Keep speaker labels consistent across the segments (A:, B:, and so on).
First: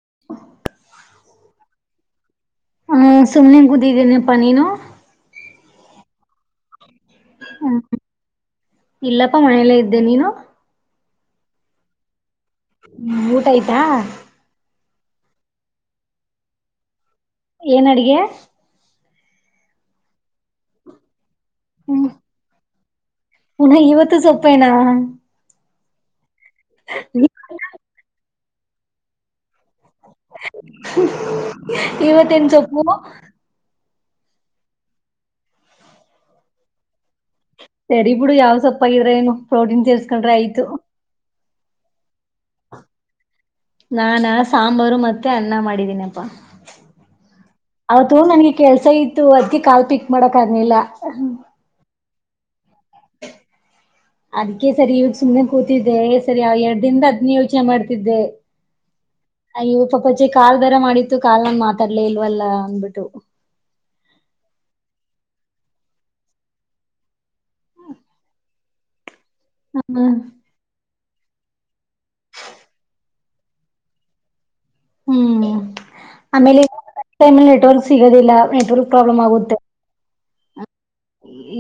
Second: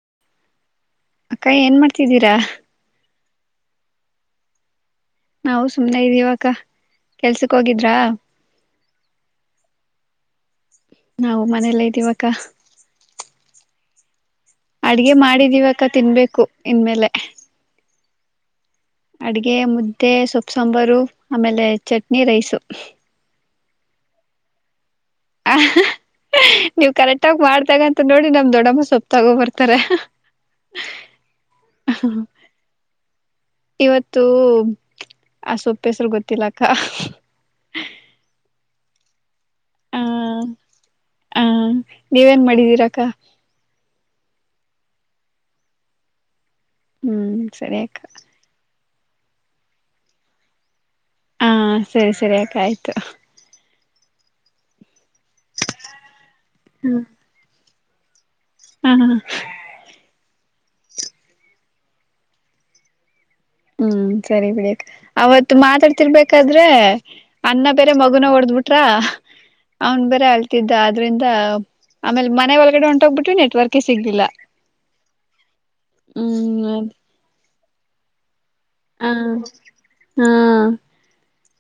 A: [inaudible]
B: ಅಕ್ಕ ಏನ್ ಮಾಡ್ತಿದ್ದೀರಾ
A: ಸುಮ್ಮನೆ ಕೂತಿದೀನಪ್ಪ ನೀನು
B: ನಾವು ಸುಮ್ನೆ ಇದ್ದೀವಕ್ಕ ಕೆಲ್ಸಕ್ಕೆ
A: ಹ್ಮ್
B: ಹೋಗಿದ್ರಾ
A: ಇಲ್ಲಪ್ಪಾ ಮನೆಯಲ್ಲೇ ಇದ್ದೆ ನೀನು
B: ನಾವು ಮನೆಯಲ್ಲ ಇದ್ದೀವಕ್ಕ
A: ಹ್ಮ್ ಊಟ ಆಯ್ತಾ
B: ಅಡ್ಗೆ ಮಾಡಿದ್ ಇಿವಕ ತಿನ್ಬೇಕು ಇನ್ಮೇಲೆ
A: ಏನ್ ಅಡಗೆ
B: ಅಡ್ಗೆ ಮುದ್ದೆ ಸೊಪ್ಪ ಸಾಂಬಾರು ಆಮೇಲೆ ಚಟ್ನಿ ರೈಸ
A: ಹುನ ಇವತ್ತು ಸೊಪ್ಪೇನಾ
B: ಹಾ ಹಾ ನೀವ್ ಕರೆಕ್ಟಾಗ ಮಾಡ್ದಾಗ ಅಂತ ನೋಡಿ ನಮ್ದ್ ದೊಡ್ಡ ನಮ್ಗ ಸೊಪ್ಪ ತಗೋಬರ್ತೀನಿ
A: ಹಾ ಹಾ ಇವತ್ತೇನ್ ಸೊಪ್ಪು
B: ಇವತ್ತು ಆ ಸೊಪ್ಪ ಹೆಸರು ಗೊತ್ತಿಲ್ಲಕ್ಕ
A: ಸರಿ ಬಿಡು ಯಾವ್ ಸೊಪ್ಪಗಿದ್ರೆ ಏನು. ಪ್ರೋಟೀನ್
B: ಆ
A: ತಸ್ಕೊಂಡ್ರೆ ಆಯ್ತು
B: ಆ ನೀವೇನ್ ಮಾಡಿದೀರಕ್ಕ
A: ನಾನಾ ಸಾಂಬಾರು ಮತ್ತೆ ಅನ್ನ ಮಾಡಿದೀನಪ್ಪಾ.
B: ಹ್ಮ್ ಸರಿಯಕ್ಕ
A: ಇತತ್ತು ಅದಕ್ಕೆ ಕಾಲು ಪಿಕ್ ಮಾಡಕ್ ಆಗ್ನಿಲ್ಲ
B: ಹಾ ಸರಿ ಸರಿ ಅಕ್ಕ ಆಯ್ತು. ತ್ತ
A: ಅದಕ್ಕೆ ಸರಿಯ ಸುಮ್ಮನೆ ಕೂತಿದ್ದೆ ಸರಿ ಅವ್ ಎರಡ್ ದಿನ ಹದಿನೇ ಯೋಚನೆ ಮಾಡ್ ಇದ್ದೇ
B: ಹಾ ಹ
A: ೆ ಕಾಲ್ ಬೇರೆ ಮಾಡಿತ್ತು ಕಾಲ್ ನಲ್ಲಿ ಮಾತಾಡ್ಲೇ ಇಲ್ವಲ್ಲ ಅಂದ್ಬಿಟ್ಟು.
B: ಹ್ಮ್ ಸರಿ ಬಿಡಿ ಅವತ್ ಮಾತಾಡ್ತಿರ್ಬೇಕಾದ್ರೆ ಅಣ್ಣ ಬೇರೆ ಮಗುನ ಹೊಡದ್ ಬಿಟ್ರ ಅವನ್
A: ಹ್ಮ
B: ಬರೆ ಅಲ್ತಿದ್ದ ಅದ ಅದರಿಂದ ಆಮೇಲೆ ಮನೆ ಒಳಗಡೆ ಹೊಂಟೋಗ್ಬಿಟವಿ ನೆಟ್ವರ್ಕ ಸಿಗ್ಲಿಲ್ಲ
A: ಹ್ಮ್ ಆಮೇಲೆ
B: ಹ್ಮ್
A: ನೆಟ್ವರ್ಕ್ ಸರಿ ಇಲ್ಲ ಸಿಗದಿಲ್ಲ. ಫುಲ್
B: ಹಾ
A: ಪ್ರಾಬ್ಲಮ್ ಆಗುತ್ತೆ.
B: ಹಾ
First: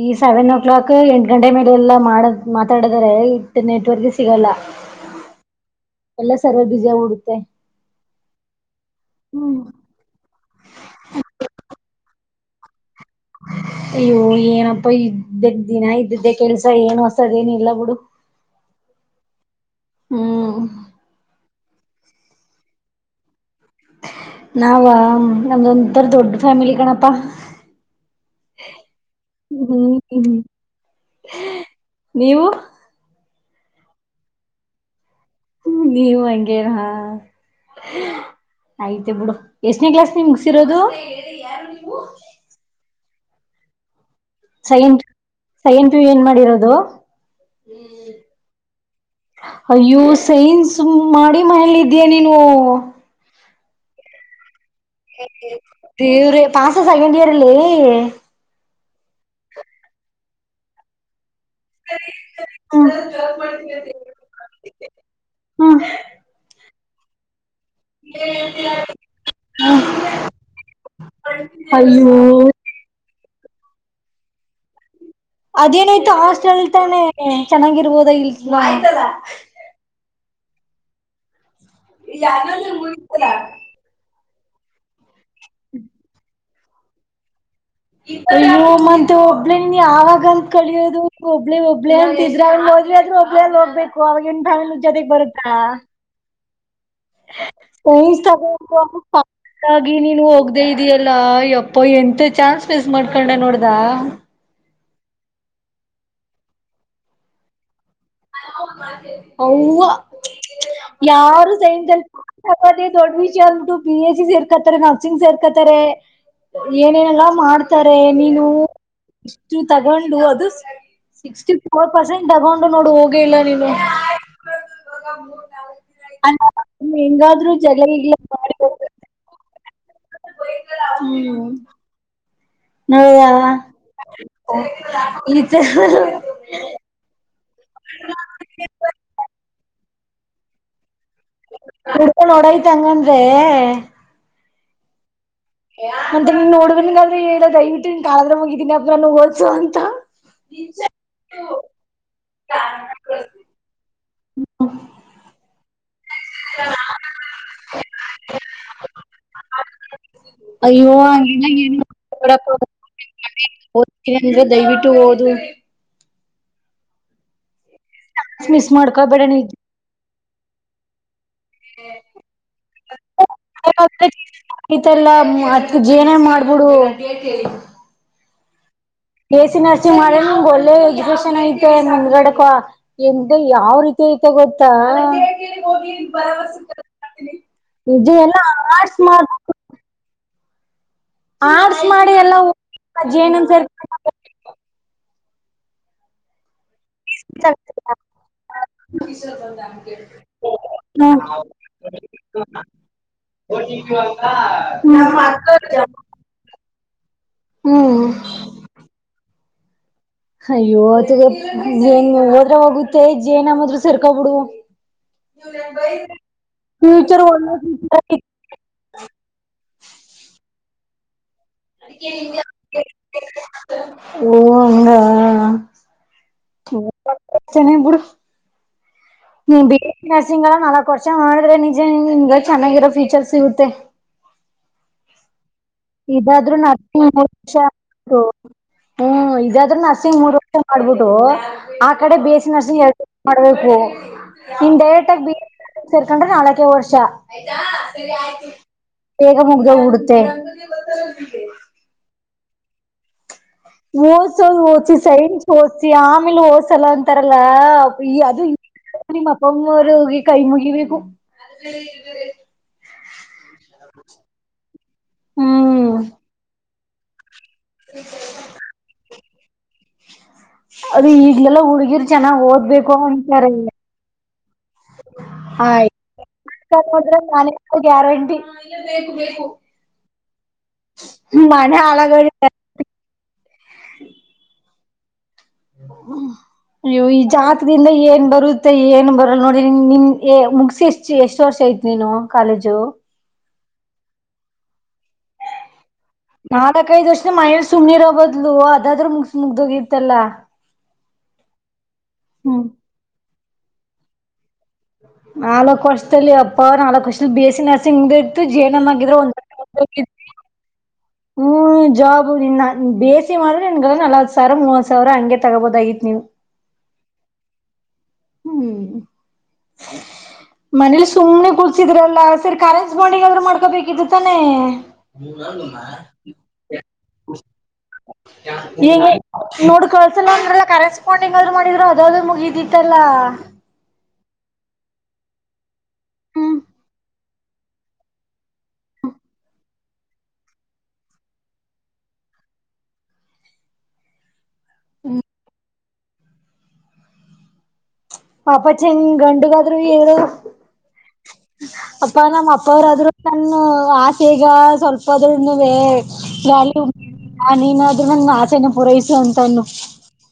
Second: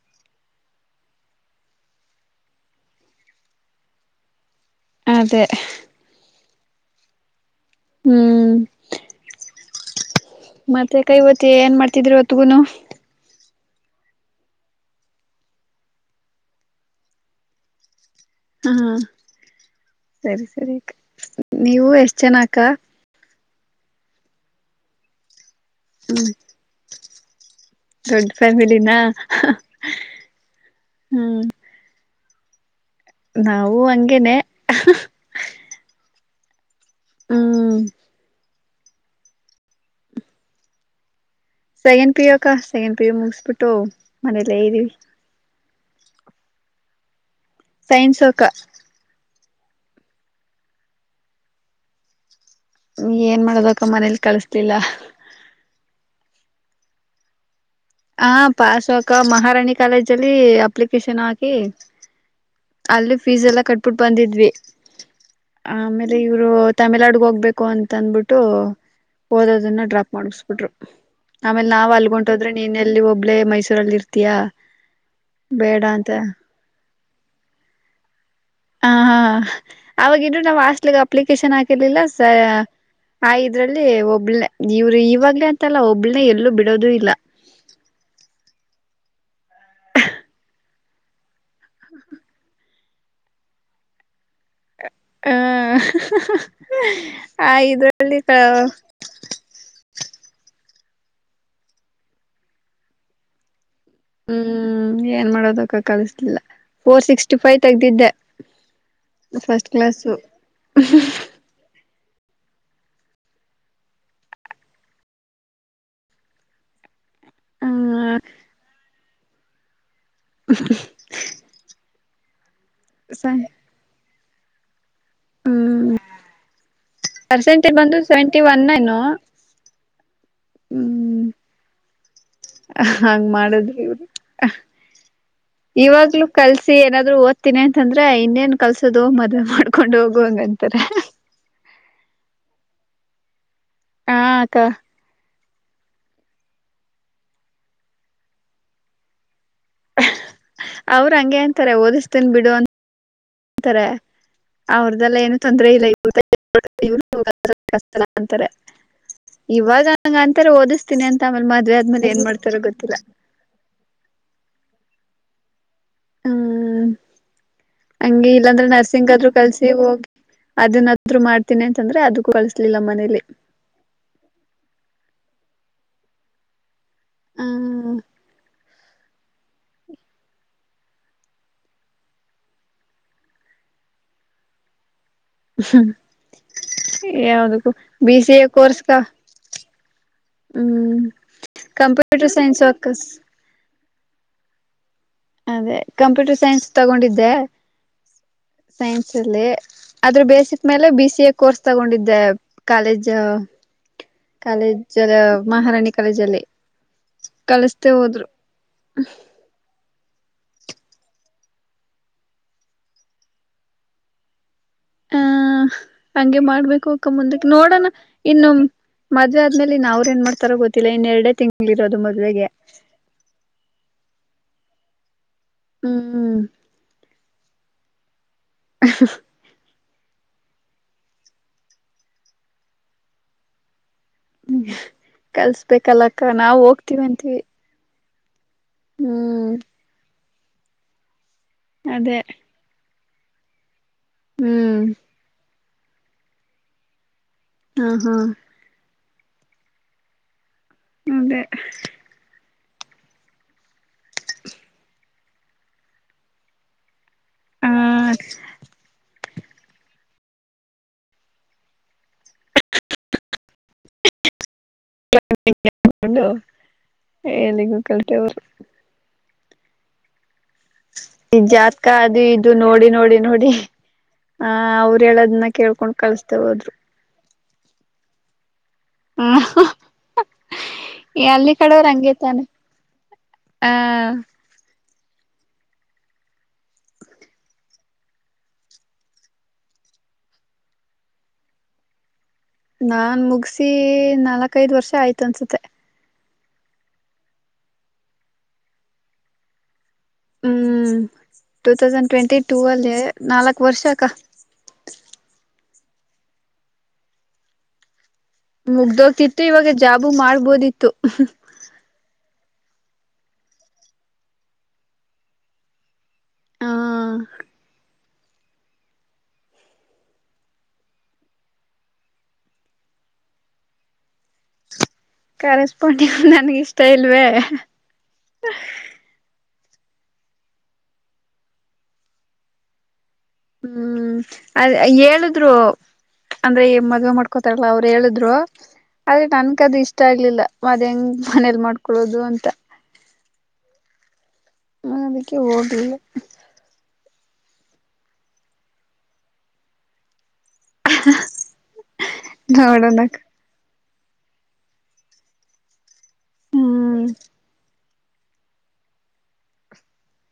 A: ಈ ಸೆವೆನ್ ಓ ಕ್ಲಾಕ್ ಎಂಟ ಗಂಟೆ ಮೇಲೆ ಎಲ್ಲ ಮಾಡ ಮಾತಾಡಿದರೆ ಇಟ್ ನೆಟ್ವರ್ಕ್ ಸಿಗಲ್ಲ.
B: ಅದೆೇ
A: ಎಲ್ಲ ಸರ್ವೆ ಬ್ಯುಸಿಗಿಬಿಡುತ್ತೆ
B: ಹ್ಮ್ ಮತ್ತೆ ಕೈವತ್ತಿ ಏನ್ ಮಾಡ್ತಿದ್ರಿ ಒತ್ತುಗುನು
A: ಅಯ್ಯೋ ಏನಪ್ಪ ಇದ್ದ ದಿನ ಇದ್ದಿದ್ದೆ ಕೆಲ್ಸ ಏನು ಹೊಸದಏನ ಇಲ್ಲ ಬಿಡು.
B: ಹಾ ಸರಿ
A: ಹ್ಮ್
B: ಸರಿ ನೀವು ಎಷ್ಟ ಜನ ಅಕ್ಕ.
A: ನಾವ ನಮ್ದ್ ಒಂತರ
B: ಹ್ಮ್
A: ದೊಡ್ಡಫ್ಯಾಮಿಲಿ ಕಣಪ್ಪಾ
B: ದೊಡ್ಡ ಫ್ಯಾಮಿಲಿನಾ
A: ಹ್ಮ
B: ಹ್ಮ್
A: ನೀವು
B: ನಾವು ಹಂಗೇನೆ ಹಾ ಹಾ
A: ನೀವ ಹಂಗೇರ ಹ
B: ಹ್ಮ್
A: ಆಯ್ತ ಬಿುಡು ಎಷ್ಟನೇ ಕ್ಲಾಸ್ ನಿಮ ಮುಗ್ಸಿರೋದು
B: ಸೈನ್ ಪಿಯೋಕಾ ಸೈನ್. ಬೇ ಮುಿಸಬಿಟ್ಟು ಮನೆಯಲ್ಲ ಇದ್ದವಿ
A: ಸೈನ್ ಪು ಏನ್ ಮಾಡಿರೋದು
B: ಸೈನ್ಸೋಕ
A: ಅಯ್ಯೋ ಸೈನ್ಸ್ ಮಾಡಿ ಮಹಳಿದ್ಯಾ ನೀನು
B: ಏನ್ ಮಾಡೋದ ಅಕ್ಕ ಮನೇಲಿ ಕಳಿಸ್ತಿಲ್ಲ
A: ವ್ರ ಪಸ್ ಸೆಕೆಂಡ್ ಇಯರ್ ಇಲ್ಲಿ
B: ಹಾ ಪಸ್ ಕ ಮಹಾರಾಣಿ ಕಾಲೇಜ್ ಅಲ್ಲಿ ಅಪ್ಲಿಕೇಶನ್ ಹಾಕಿ ಹ ಅಲ್ಲಿ ಫೀಸ್ ಎಲ್ಲ ಕಟ್ಬಿಟ್ಟು ಬಂದಿದ್ವಿ
A: ಹಾ
B: ಆ ಆಮೇಲೆ ಇವ್ರು ತಮಿಳ್ನಾಡುಗ ಹೋಗ್ಬೇಕು ು ಅಂತ ಅಂದಬಿಟ್ಟು ಓದೋದನ್ನ ಡ್ರಾಪ್ ಮಾಡಿಸ್ಬಿಟ್ರು ಆಮೇಲೆ ನಾವ್
A: ಅಯ್ಯೋ
B: ಅಲ್ಗೊಂಡಟೋದ್ರೆ ನೀನ್ ಎಲ್ಲಿ ಒಬ್ಬ ಳೇ ಮೈಸೂರಲ್ಲಿ ಇರ್ತೀಯಾ ಬೇಡ ಅಂತ
A: ಅದೇನಾಯ್ತು ಹಾಸ್ಟೆಲ್ ತಾನೆ ಚೆನ್ನಾಗಿರ್ಬೋದ ಇಲ್
B: ಹ ಹಾ ಆಾಗ ವಸ್ಲಿ ಅಪ್ಲಿಕೇಶನ್ ಆ ಹಲಿಲ್ಲ ಸ ಆ ಇದ್ರಲ್ಲಿ ಒಬ್ನೆ ಇವರು ಇವಾಗ ಅಂತಲ್ಲ ಒಬ್ಳನ ಎಲ್ಲೂ ಬಿಟ್ಟ ಮಾಡೋದು ಇಲ್ಲ
A: ಇ ಮತ್ ಒಬ್ಳನ್ ಯಾವಾಗ ಕಳಿಯೋದು ಹುಬ್ಳ್ಳಿ ಹುಬ್ಳ್ಳಿ ಅಲ್ಲಿ ಬಿದ್ದವಳ ಹುಬ್ಳ್ಳಿ ಅಲ್ಲಿ ಹೋಗಬೇಕು ಅವ ಫ್ಯಾಮಿಲಿ ಜತೆಗ್ ಬರುತ್ತಾ
B: ಹ ಆ ಇದ್ರಲ್ಲಿ
A: ಒಾಗಿ ನೀನು ಹೋಗ್ದ ಅೇ ಇದೆಯಲ್ಲ ಯಪ್ಪ ಎಂತ ಚಾನ್ಸ್ ಮಿಸ್ ಮಾಡ್ಕೊಂಡೆ ನೋಡ್ದ
B: ಹ್ಮ್ ಏನ್ ಮಾಡೋದಕ್ಕ ಕಲಿಸ್ಲಿಲ್ಲ ಫೋರ್ ಸಿಕ್ಸ್ಟಿ ಫೈವ್ ತೆಗ್ದಿದ್ದೆ ಫಸ್ಟ್
A: ಹವ
B: ಕ್ಲಾಸು
A: ಯಾರು ಸೈನ್ಸ್ ಅ ಪತಿ ದೊಡ್ಡ ವಿಷಯ ಅಂದಬಿಟ್ಟು ಬಿ ಎಸ್ ಸಿ ಸೇರ್ಕತ್ತಾರೆ ನರ್ಸಿಂಗ್ ಸೇರ್ಕತ್ತಾರೆ ಏನೇನಲ್ಲ ಮಾಡ್ತಾರೆ ನೀನು ತಗೊಂಡು ಅದು ಸಿಕ್ಟಿಫೋರ ಪರ್ಸೆಂಟ್ ತಗೊಂಡು ನೋಡು ಹ ಇಲ್ಲ ನೀನು ಇಲ್ಲ
B: ಹ್ಮ್ ಪರ್ಸೆಂಟೇಜ್
A: ಜಗಳ
B: ಬಂದು
A: ಗಿಗಳ
B: ಸೆವೆಂಟಿ
A: ಮಾಡಿ
B: ಒನ್ ಏನೋ ಹ್ಮ
A: ಹ್ಮ್
B: ಹಂಗ್
A: ನೋಡ್ದ
B: ಮಾಡದ್ರಿ ಇವರು
A: ಈ ತರ
B: ಇವಾಗ್ಲು ಕಲ್ಸಿ ಏನಾದ್ರು ತ್ತಿನಿ ಅಂತಂದ್ರೆ ಇನ್ನೇನ್ ಕಲ್ಸೋದು ಮದುವೆ ಮಾಡ್ಕೊಂಡ್ ಹೋಗ ಹಂಗಂತಾರೆ
A: ಹುಡ್ಕೊಂಡೋಡೈತ್ ಹಂಗಂದ್ರೆ
B: ಕುಕ್ಕ
A: ಮತ್ತೆ ನೀನ್ ಹುಡುಗನಿಗೆ ಆದರೂ ಹೇಳು ದಯವಿಟ್ಟು ನೀನ್ ಕಾಲದ್ರೆ ಮುಗಿತಿನಿ ಅ ನಾನು ಹಓದ
B: ಅವ್ರ ಹಂಗೆ ಅಂತಾರೆ ಓದಿಸ್ತೀನ್ ಬಿಡು ಅ ಅಂತಾರೆ ಅವ್ರ್ದಲ್ಲ ಏನು ತೊಂದ್ರ ಇಲ್ಲ ಅಂತ ಇವಾಗ ಹಂಗ ಅಂತಾರೆ
A: ಅಯ್ಯೋ
B: ಓದಿಸ್ತೀನಿ ಅಂತ
A: ಹಂಗೆಲ್ಲ
B: ಆಮೇಲೆ ಮದ್ವೆ
A: ಏನು
B: ಆದ್ಮೇಲೆ ಏನ್
A: ನೋಡಪ್ಪ
B: ಮಾಡ್ತಾರ ಗೊತ್ತಿಲ್ಲ
A: ಓದ್ತೀನಿ ಅಂದ್ರೆ ದಯವಿಟ್ಟು ಓದು
B: ಹ್ಮ ಹಂಗೆ ಇಲ್ಲಾಂದ್ರೆ
A: ಮಿಸ್
B: ನರ್ಸಿಂಗ
A: ಮಾಡ್ಕೊಬೇಡ
B: ಆದ್ರು
A: ನಿಜ
B: ಕಲ್ಸಿ ಹೋಗಿ ಅದನ್ನ ಇದ್ರು ಮಾಡ್ತೀನಿ ಅಂತಂದ್ರೆ ಅದಕ್ಕೂ ಕಳಸ್ಲಿಲ್ಲ ಮನೇಲಿ
A: ಮತ್ ಜಿ ಎನ್ ಎಂ ಮಾಡ್ಬಿಡು
B: ಆ
A: ಬಿ ಎಸ್ ಸಿ ನರ್ಸಿಂಗ್ ಮಾಡ್ರ ನಮಗೆ ಒಳ್ಳೆ ಎಜುಕೇಶನ್ ಐತೆಂದ್ಗಡಕ ಎಂತ ಯಾವ್ ರೀತಿ ಐತೆ ಗೊತ್ತಾ ಹಿ
B: ಯಾವದಕ್ಕೂ
A: ಭರವಸೆಜ
B: ಬಿ ಸಿ
A: ಎಲ್ಲ
B: ಎ ಕೋರ್ಸ್ಗ
A: ಆರ್ಸ್ ಮಾಡ
B: ಹ್ಮ್
A: ಆರ್ಟ್ಸ್ ಮಾಡಿ
B: ಕಂಪ್ಯೂಟರ್
A: ಎಲ್ಲ ಹೋಗ
B: ಸೈನ್ಸ್ ಅಕಸ್
A: ಅಜ್ಜ ಏನಂದ ಸರ್
B: ಅದೇ ಕಂಪ್ಯೂಟರ್ ಸೈನ್ಸ್ ತಗೊಂಡಿದ್ದೆ ಸೈನ್ಸ್ ಅಲ್ಲಿ ಆದ್ರ ಬೇಸಿಕ್ ಮೇಲೆ
A: ಹ್ಮ
B: ಬಿ ಸಿ ಎ ಕೋರ್ಸ್ ತಗೊಂಡಿದ್ದೆ ಕಾಲೇಜ್ ಕಾಲೇಜ ಮಹಾರಾಣಿ ಕಾಲೇಜ ಅಲ್ಲಿ ಕಳಿಸತೇ
A: ಹ್ಮ್
B: ಹೋದ್ರು
A: ಅಯ್ಯವತ್ತುಗ ಏನ್ ಹೋದ್ರ ಹೋಗುತ್ತೆ ಜಏನಮ್ಮದ್ ಸರ್ಕೊ ಬಿಡು
B: ಹ ಹಂಗೆ ಮಾಡ್ಬೇಕು ಅಕ್ಕ
A: ಫ್ಯೂಚರ್
B: ಮುಂದಕ್ಕೆ
A: ಒಳ್ಳೆ
B: ನೋಡೋಣ ಇನ್ನು ಮದ್ವೆ ಆದ್ಮೇಲೆ ಇನ್ನು ಅವ್ರ್ ಏನ್ ಮಾಡ್ತಾರಬಹದು ಇನ್ನ ಎರಡು ತಿಂಗಳು ಅಲ್ಲಿರೋದು ಮದುವೆಗೆ
A: ಹಂದು
B: ಹ್ಮ್
A: ಚನ ಬುಡು
B: ಹ [inaudible]
A: ನೀ ಬಿ, ಎಸ್ ನರ್ಸಿಂಗ್ ಎಲ್ಲ ನಾಲ್ಕು ವರ್ಷ ಮಾಡಿದ್ರೆ, ನಿಜ ನಿನಗೆಚೆನ್ನಾಗಿರೋ ಫೀಚರ್ಸ್ ಸಿಗುತ್ತೆ. -
B: ಹ್ಮ, ಕಲ್ಸ-
A: ಇದಾದ್ರು ಹತ್ತು ವರ್ಷ. - ಹ [inaudible] ಹ್ಮ್, ಇದಾದ್ರೂ ನೂನಸಿಂಗ ಮೂರು- ಇಷ್ಟ ಮಾಡ್ಬಿಟ್ಟು [inaudible] [unintelligible] ಆ ಕಡೆ
B: ಅದೇ
A: ಬಿ, ಎಸಿ, ನರ್ಸ್ಂಗ ಹೇಳ್- ಮಾಡ್ಬೋದು. - ನಿಮ
B: ಹ್ಮ್
A: ರೆಟಾಗ ಬ [unintelligible] ಸರ್ಕೊಂಡ್ರೆ ನಾಲ್ಕೇ ವರ್ಷ, - ಆಯತಾ,
B: ಹಾ
A: ಸರಿ
B: ಹಾ
A: ಆಯತು. - ಬೇಗ ಮುಗದಹೋಗಬಿಡತೆ. -
B: ಅದೇ [unintelligible]
A: ಓದಸೋದು, ಓದಸಿ ಸೈನ್ಸ್ ಓದಸಿ ಆಮೇಲೆ ಓದಸಲ್ಲ ಅಂತ., - ತಾರಲ್ಲ
B: ಆ
A: ಅದು ನಿಮ್ಮ- ಒಮ್ಮವರುೋಗಿ ಕೈ ಮುಗಿಬೇಕು [unintelligible]
B: [inaudible]
A: ಹ್ಮ್
B: [inaudible] ಏನಗೂ ಕಲ್ತೆವರು [unintelligible]
A: ಅದು
B: ಈ
A: ಈಗ್ಲೆಲ್ಲ
B: ಜಾತ್ಕ
A: ಹುಡ್ಗಿರ್
B: ಅದು
A: ಚೆನ್ನಾಗ್
B: ಇದು ನೋಡಿ,
A: ಓದ್ಬೇಕು
B: ನೋಡಿ,
A: ಅಂತಾರೆ
B: ನೋಡಿ ಆ ಅವ್ರು ಹೇಳದನ್ನ
A: ಆಯ್
B: ಕೇಳ್ಕೊಂಡ್ ಕಳಸ್ತೇ ಹೋದ್ರು,
A: ನೋಡ್ರೆ ನಾನೇ ಗ್ಯಾರಂಟಿ
B: ಹ ಅಲ್ಲಿ
A: ಮನೆ
B: ಕಡೆವ್ರು
A: ಹಾಳಾಗಡಿ
B: ಹಂಗೇತಾನೆ ಆ-
A: ಹ್ಮ, ನೀವು ಈ ಜಾತದಿಂದ ಏನ್ ಬರುತ್ತೆ. ಏನ್ ಬರಲ್ ನೋಡ್ರ ನಿನ್ ಮುಗಸಿ ಎಷ್ಟ ಎಷ್ಟ್ ವರ್ಷ ಐತಿ ನೀನು., -
B: ನಾನ್ ಮುಗಸ- ಪ್ರತಿ ನಾಲ್ಕೈದ್ ವರ್ಷ ಆಯ್ತು ಅನ್ಸುತ್ತೆ. -
A: ನಾಳ ಕೈಷ್ಟೆ ಮಹೇಲಿ ಸುಮ್ನೆ ಇರೋ ಬದ್ಲು ಅದಾದ್ರರು ಮುಗ ಮುಗ್ದೋಗ.
B: ಹ್ಮ್, ಟೂ ತೌಸ್ ಟ್ವೆಂಟಿ ಟೂ
A: ಹ್ಮ್
B: ಅಲ್ಲಿ ನಾಲ್- ವರ್ಷಕ [unintelligible]
A: ನಾಲ್ಕ ವರ್ಷದಲ್ಲಿ ಅಪ್ಪ ಅವರು ನಾಲ್ಕ ವರ್ಷದಲ್ಲಿ B, A C, nursing- J N M
B: ಮುಗ್ದೋಗ್ತಿತ್ತು. ಇವಾಗ ಜಾಬು ಮಾಡ್ಬೋದಿತ್ತು.
A: ಹ್ಮ, ಜಾ ಬುರಿ ನ [unintelligible] ಬಿ, ಎಸಿ ಮಾಡ್ರೆ ನಿನ್ಗಳ ನಲ್ವತ್ ಸಾವಿರ ಮೂವತ್ ಸಾವಿರ ಹಂ ತಗೋಬೋದ. ಆಐತಿತ್ ನೀವು-
B: ಹ [inaudible] [inaudible]
A: ಹ್ಮ್, ಮನೇಲಿ ಸುಮಮ್ಮ್ನೆ ಕುಳ್ಸಿದ್ರಲ್ಲ ಸರಿ ಕರೆಂಟ್ಸ್ ಬಾಂಡಿಂಗ ಆದ್ರರು ಮಾಡ್ಕೋಬೇಕಿದ. - ತಾನೆ-
B: ಕರೆಸ್ಪಾಂಡಿಂಗ್ ನನ್ಗ ಇಷ್ಟ ಇಲ್ವೇ
A: ನೋಡ್ ಕಳ್ಸಲ್ ಅಂದ್ರಲ್ಲ ಕರೆಸ್ಪಾಂಡಿಂಗ್ ಅದ್ರು ಮಾಡಿದ್ರು, ಅದಾದ್ರರು ಮುಗಿದಿತ್ತಲ್ಲಾ,.
B: ಹ್ಮ್ ಅದ್ ಹೇಳುದ್ರು
A: ಹ್ಮ್
B: ಅಂದ್ರೆ ಮದುವ ಮಾಡ್ಕ ಕೋತಾರಲ್ಲ ಅವ್ರು ಹೇಳಿದ್ರು ಆದ್ರೆ ನನ್ಕದು ಇಷ್ಟ ಆಗ್ಲಿಲ್ಲ ಮದ್ ಹೆಂಗ ಮನೇಲ್ ಮಾಡ್ಕೊೊಳ್ಳೋದು ಅಂತ ಹ ಅದಕ್ಕೆ ಓದಿಲ್ಲ
A: ಪಾಪ ಚೆಂದ ಗಂಡುಗಾದ್ರು ಏರು ಅಪ್ಪ ನಮ್ಮ ಅಪ್ಪ ಅವರಾದ್ರು
B: ನೋಡೋಣಕ್ಕ
A: ನನ್ನ ಆ ಈಗ ಸ್ವಲ್ಪದ್ರ ಇನ್ನು ಬೇ
B: ಹ್ಮ್
A: [unintelligible] ನನ್ನ ಆಸೆನ ಪೂರೈಸು ಅಂತ ಅನ್ನು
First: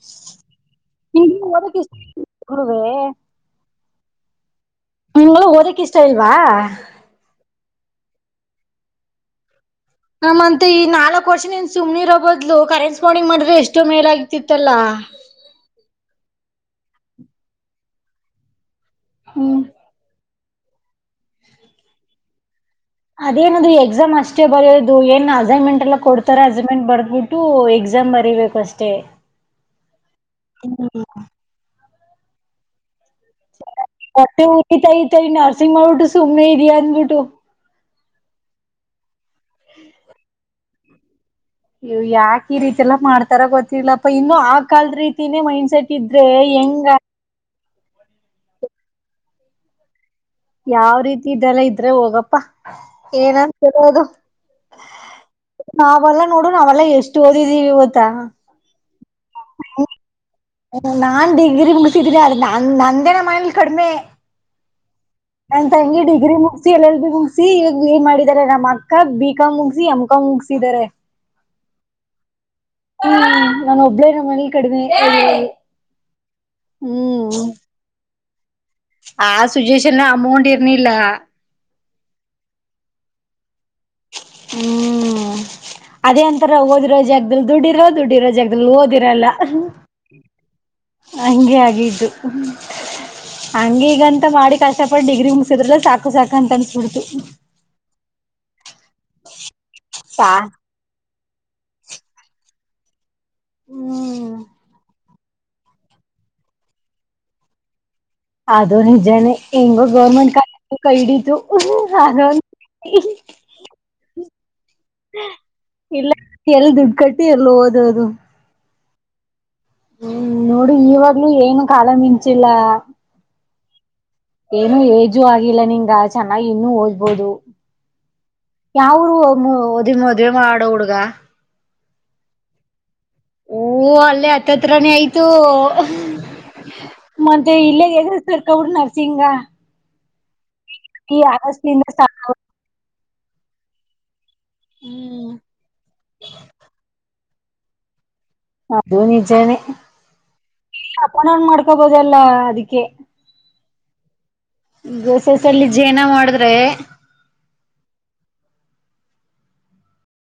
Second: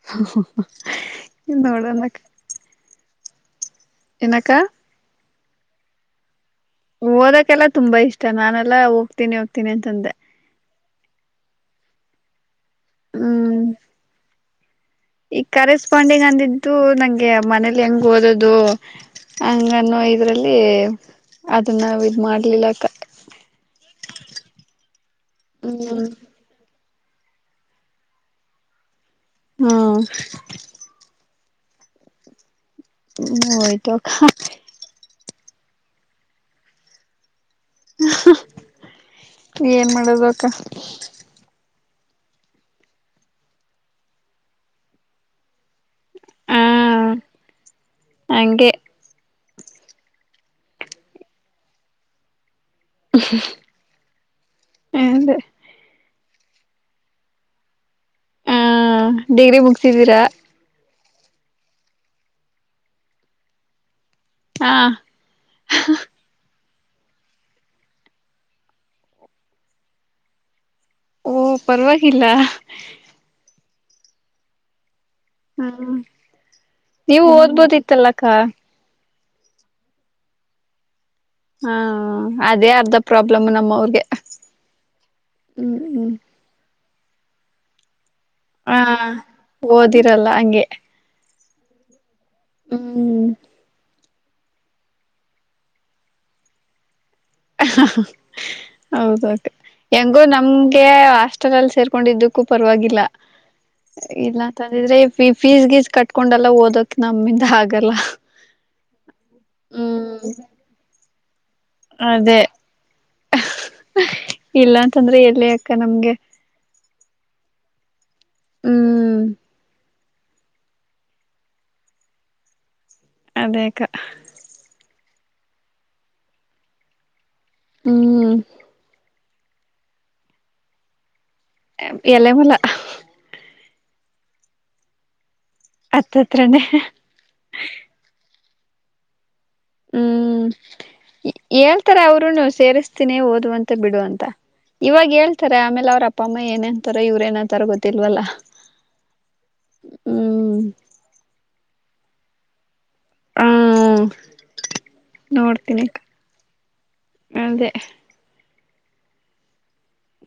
B: ಹಾ ಹಾ
A: [unintelligible]
B: ಏನಕ್ಕ
A: ನಿಂಗಳು ಓದಕಿಷ್ಟ ಇಲ್ವಾ
B: ಓದಕ್ಕೆೆಲ್ಲಾ ತುಂಬಾ ಇಷ್ಟ ನಾನೆಲ್ಲ ಹೋಗ್ತೀನಿ ಹೋಗತ
A: ಹಂತತ್ ಈ ನಾಲ್ಕು ವರ್ಷನ್ ಸುಮ್ನಿರು ಹೂ ಮದ್ಲು ಕರೆಟ್ಸ್ಪಂಡಿಂಗ್ ಮಾಡಿದ್ರೆ
B: ಹ್ಮ್
A: ಎಷ್ಟು ಮೇಲ ಆಗ್ತಿತ್ತಲ್ಲ
B: ಇತ್ತು ನಂಗೆ ಮನೇಲಿ ಹೆಂಗ ಓದೋದು
A: ಹ್ಮ್
B: ಹಂಗ ನ ಇ ಇದ್ರಲ್ಲಿ ಅದನ್ನ ನಾವ ಇದ ಮಾಡ್ಲಿಲ್ಲ
A: ಅದೇನದು ಎಕ್ಸಾಮ್ ಅಷ್ಟೇ ಬರೆಯೋದು ಏನ್ ಅಸೈನ್ಮೆಂಟ್ ಎಲ್ಲಾ
B: ಹ್ಮ್
A: ಕೊಡ್ತಾರೆ ಅಸೈನ್ಮೆಂಟ್ ಬರದು ಬಿಟ್ಟು ಎಕ್ಸಾಮ್ ಬರಿೀಬೇಕು ಅಷ್ಟೇ
B: ಹಾ ಹೋಯ್ತು ಅಕ್ಕ
A: ಮತ್ತೆ ಊತ ಇತ ಈ ನ ಸಿಂಗಬಊಟ್ಟು ಸುಮ್ಮನೆ ಇದ ಅನ್ ಬಿಟ್ಟು
B: ಹ ಏನ್ ಮಾಡದ ಅಕ್ಕ
A: ಇ ಯಾಕ ಈ ರೀತಿ ಎಲ್ಲಾ ಮಾಡ್ತಾರ ಗೊತ್ತಿಲ್ಲಪ್ಪ ಇನ್ನು ಆ ಕಾಲದ ರೀತಿನೇ ಮೈಂಡ್ಸೆಟ್ ಿದ್ರೆ
B: ಹಾ
A: ಹೆಂಗ
B: ಹಂಗೆ [inaudible] [unintelligible]
A: ಯಾವ ರೀತಿ ಇದೆಲ್ಲ ಇದ್ರೆ ಹೋಗಪ್ಪ ಏನಂತ ಹೇಳದು
B: ಅದೇ
A: ಅವೆಲ್ಲ ನೋಡಣ ಅವೆಲ್ಲಾ ಎಷ್ಟು ಓದಿದೀವಿ ಇವತ್ತ
B: ಹ್ಮ ಡಿಗ್ರಿ ಮುಗಸಿದೀರಾ
A: ನಾನ್ ಡಿಗ್ರಿ ಮುಡಿಸಿಿದನ ಅಂದೇನ ಮನೆಯಲ್ಲಿ ಕಡಿಮೆ
B: ಹಾ
A: ನನ್ ತಂಗಿ ಡಿಗ್ರಿ ಮುಗಿಸಿ ಮುಗಿ ಎಲ್ ಎಲ್ ಬಿ ಮುಗಿಸಿ ಈಗ ಬಿ ಇ ಮಾಡಿದಿದ್ದಾರೆ ನಮ್ಮ್ ಅಕ್ಕ ಬಿ ಕಂ ಮುಗಸಿ ಎಂ ಕಂ ಮುಗಸಿದಿದ್ದಾರೆ
B: ಓ ಪರವಾಗಿಲ್ಲ
A: ನಾನು ಒಬ್ಬಳೇ ನಮ್ಮ ಮನೆಲಿ ಕಡಮೆ
B: ಹ್ಮ್ ನೀವು
A: ಹ್ಮ್
B: ಓದ್ಬೋದ ಇತ್ತಲ್ಲ ಅಕ್ಕ
A: ಆ ಸುಚ್ಚುವಷನ್ ಅಮೌಂಟ್ ಇರ್ನಿಲ್ಲ
B: ಹಾ ಅದೇ ಅರ್ಧ ಪ್ರಾಬ್ಲಮ್ ನಮ್ಮ ಅವ್ರಿಗೆ
A: ಹ್ಮ್
B: ಹ್ಮ್ ಹ್ಮ್
A: ಅದೇ ಅಂತರ ಓದಿರ ಜಗದಲ್ಲಿ ದುಡಿರೋದು ದುಡ್ಡಿ ಇರೋ ಜಾಗದಲ್ಲಿ
B: ಹಾ
A: ಓದಿರಲ್ಲ
B: ಓದಿರಲ್ಲ ಹಂಗೆ
A: ಹಂಗೆ ಆಗಿದ್ದು
B: ಹ್ಮ್
A: ಹಂಗೆ ಈಗಂತ ಮಾಡಿ ಕಷ್ಟಪಟ್ಟ ಡಿಗ್ರಿ ಮುಗಿಸಿದ್ರಲ್ಲ ಸಾಕು ಸಾಕು ಅಂತ ಅನಿಸಬಿಡ್ತು
B: ಹ ಹೌದು ಅಕ್ಕ ಹೆಂಗು
A: ಪಾ
B: ನಮ್ಗೆ ಅಷ್ಟ ಹತ್ತಿರದಲ್ಲಿ ಸೇರ್ಕೊಂಡಿದ್ದಕ್ಕೂ ಪರವಾಗಿಲ್ಲ
A: ಹ್ಮ್
B: ಇಲ್ಲಂತಂದಿದ್ರೆ ಫೀಸ್ ಗೀಸ್ ಕಟ್ಕೊಂಡಲ್ಲ ಓದಕ್ ನಮ್ಮಿಂದ ಆಗಲ್ಲ
A: ಅದು ನಿಜಾನ ಹೆಂಗೋ
B: ಹ್ಮ್
A: ಗೌರ್ಮೆಂಟ್ ಕೈ ಹಿಡಿತು
B: ಅದೇ
A: ಹೌದು
B: ಇಲ್ಲ ಅಂತಂದ್ರೆ ಎಲ್ಲಿ ಅಕ್ಕ ನಮ್ಗೆ
A: ಎಲ್ಲಿ ದುಡ್ಡು ಕಟ್ಟಿ ಎಲ್ಲಿ ಓದೋದು
B: ಹ್ಮ್
A: ಹ್ಮ್ ನೋಡಿ ಇವಾಗ್ಲುೂ ಏನು ಕಾಲ ಮಿಂಚಿಲ್ಲ
B: ಅದೇ ಅಕ್ಕ
A: ಏಜ್ ಆಗಿಲ್ಲ ನಿನ್ಂಗ ಚೆನ್ನಾಗಿ ಇನ್ನುೂ ಓದ್ಬೋುದು ಯಾವ ಊರು ಓದಿ ಮದುವೆ ಮಾಡೊ ಹುಡುಗ
B: ಎಲೆಮಲ್ಯ
A: ಓ ಅಲ್ಲೇ ಹತ್ತತ್ರನೇ ಆಯ್ತು
B: ಹತ್ತತ್ರನೇ
A: ಮತ್ತೆ ಇಲ್ಲೇ ಎಲ್ಲಿ ಹುಡುಗ ನರ್ಸಿಂಗ
B: ಹ್ಮ್
A: ಈ ಆಗಸ್ಟ್ಲಿಂದ
B: ಹೇಳ್ತಾರೇ
A: ಸ್ಟಾರ್ಟ್
B: ಅವರುನು ಸೇರಿಸ ತಿನೇ ಓದ್ವಂತೆ ಬಿಡು ಅಂತ ಇವಾಗ ಹೇಳ್ತಾರೆ ಆಮೇಲೆ ಅವ್ರ ಅಪ್ಪ ಅಮ್ಮ ಏನೇಂತಾರ ಇವ್ರೇನ ತರಗೊತಿಲ್ವಲ್ಲ
A: ಅದು ನಿಜಾನೇ ಅಪ ಮಾಡ ಹಕಬೋದೆಲ್ಲಾ ಅದಿಕ್ಕೆ
B: ಹ್ಮ್.
A: ಗಸೆಸಲ್ಲಿ ಜೇನ ಮಾಡಿದ್ರೆ
B: [inaudible]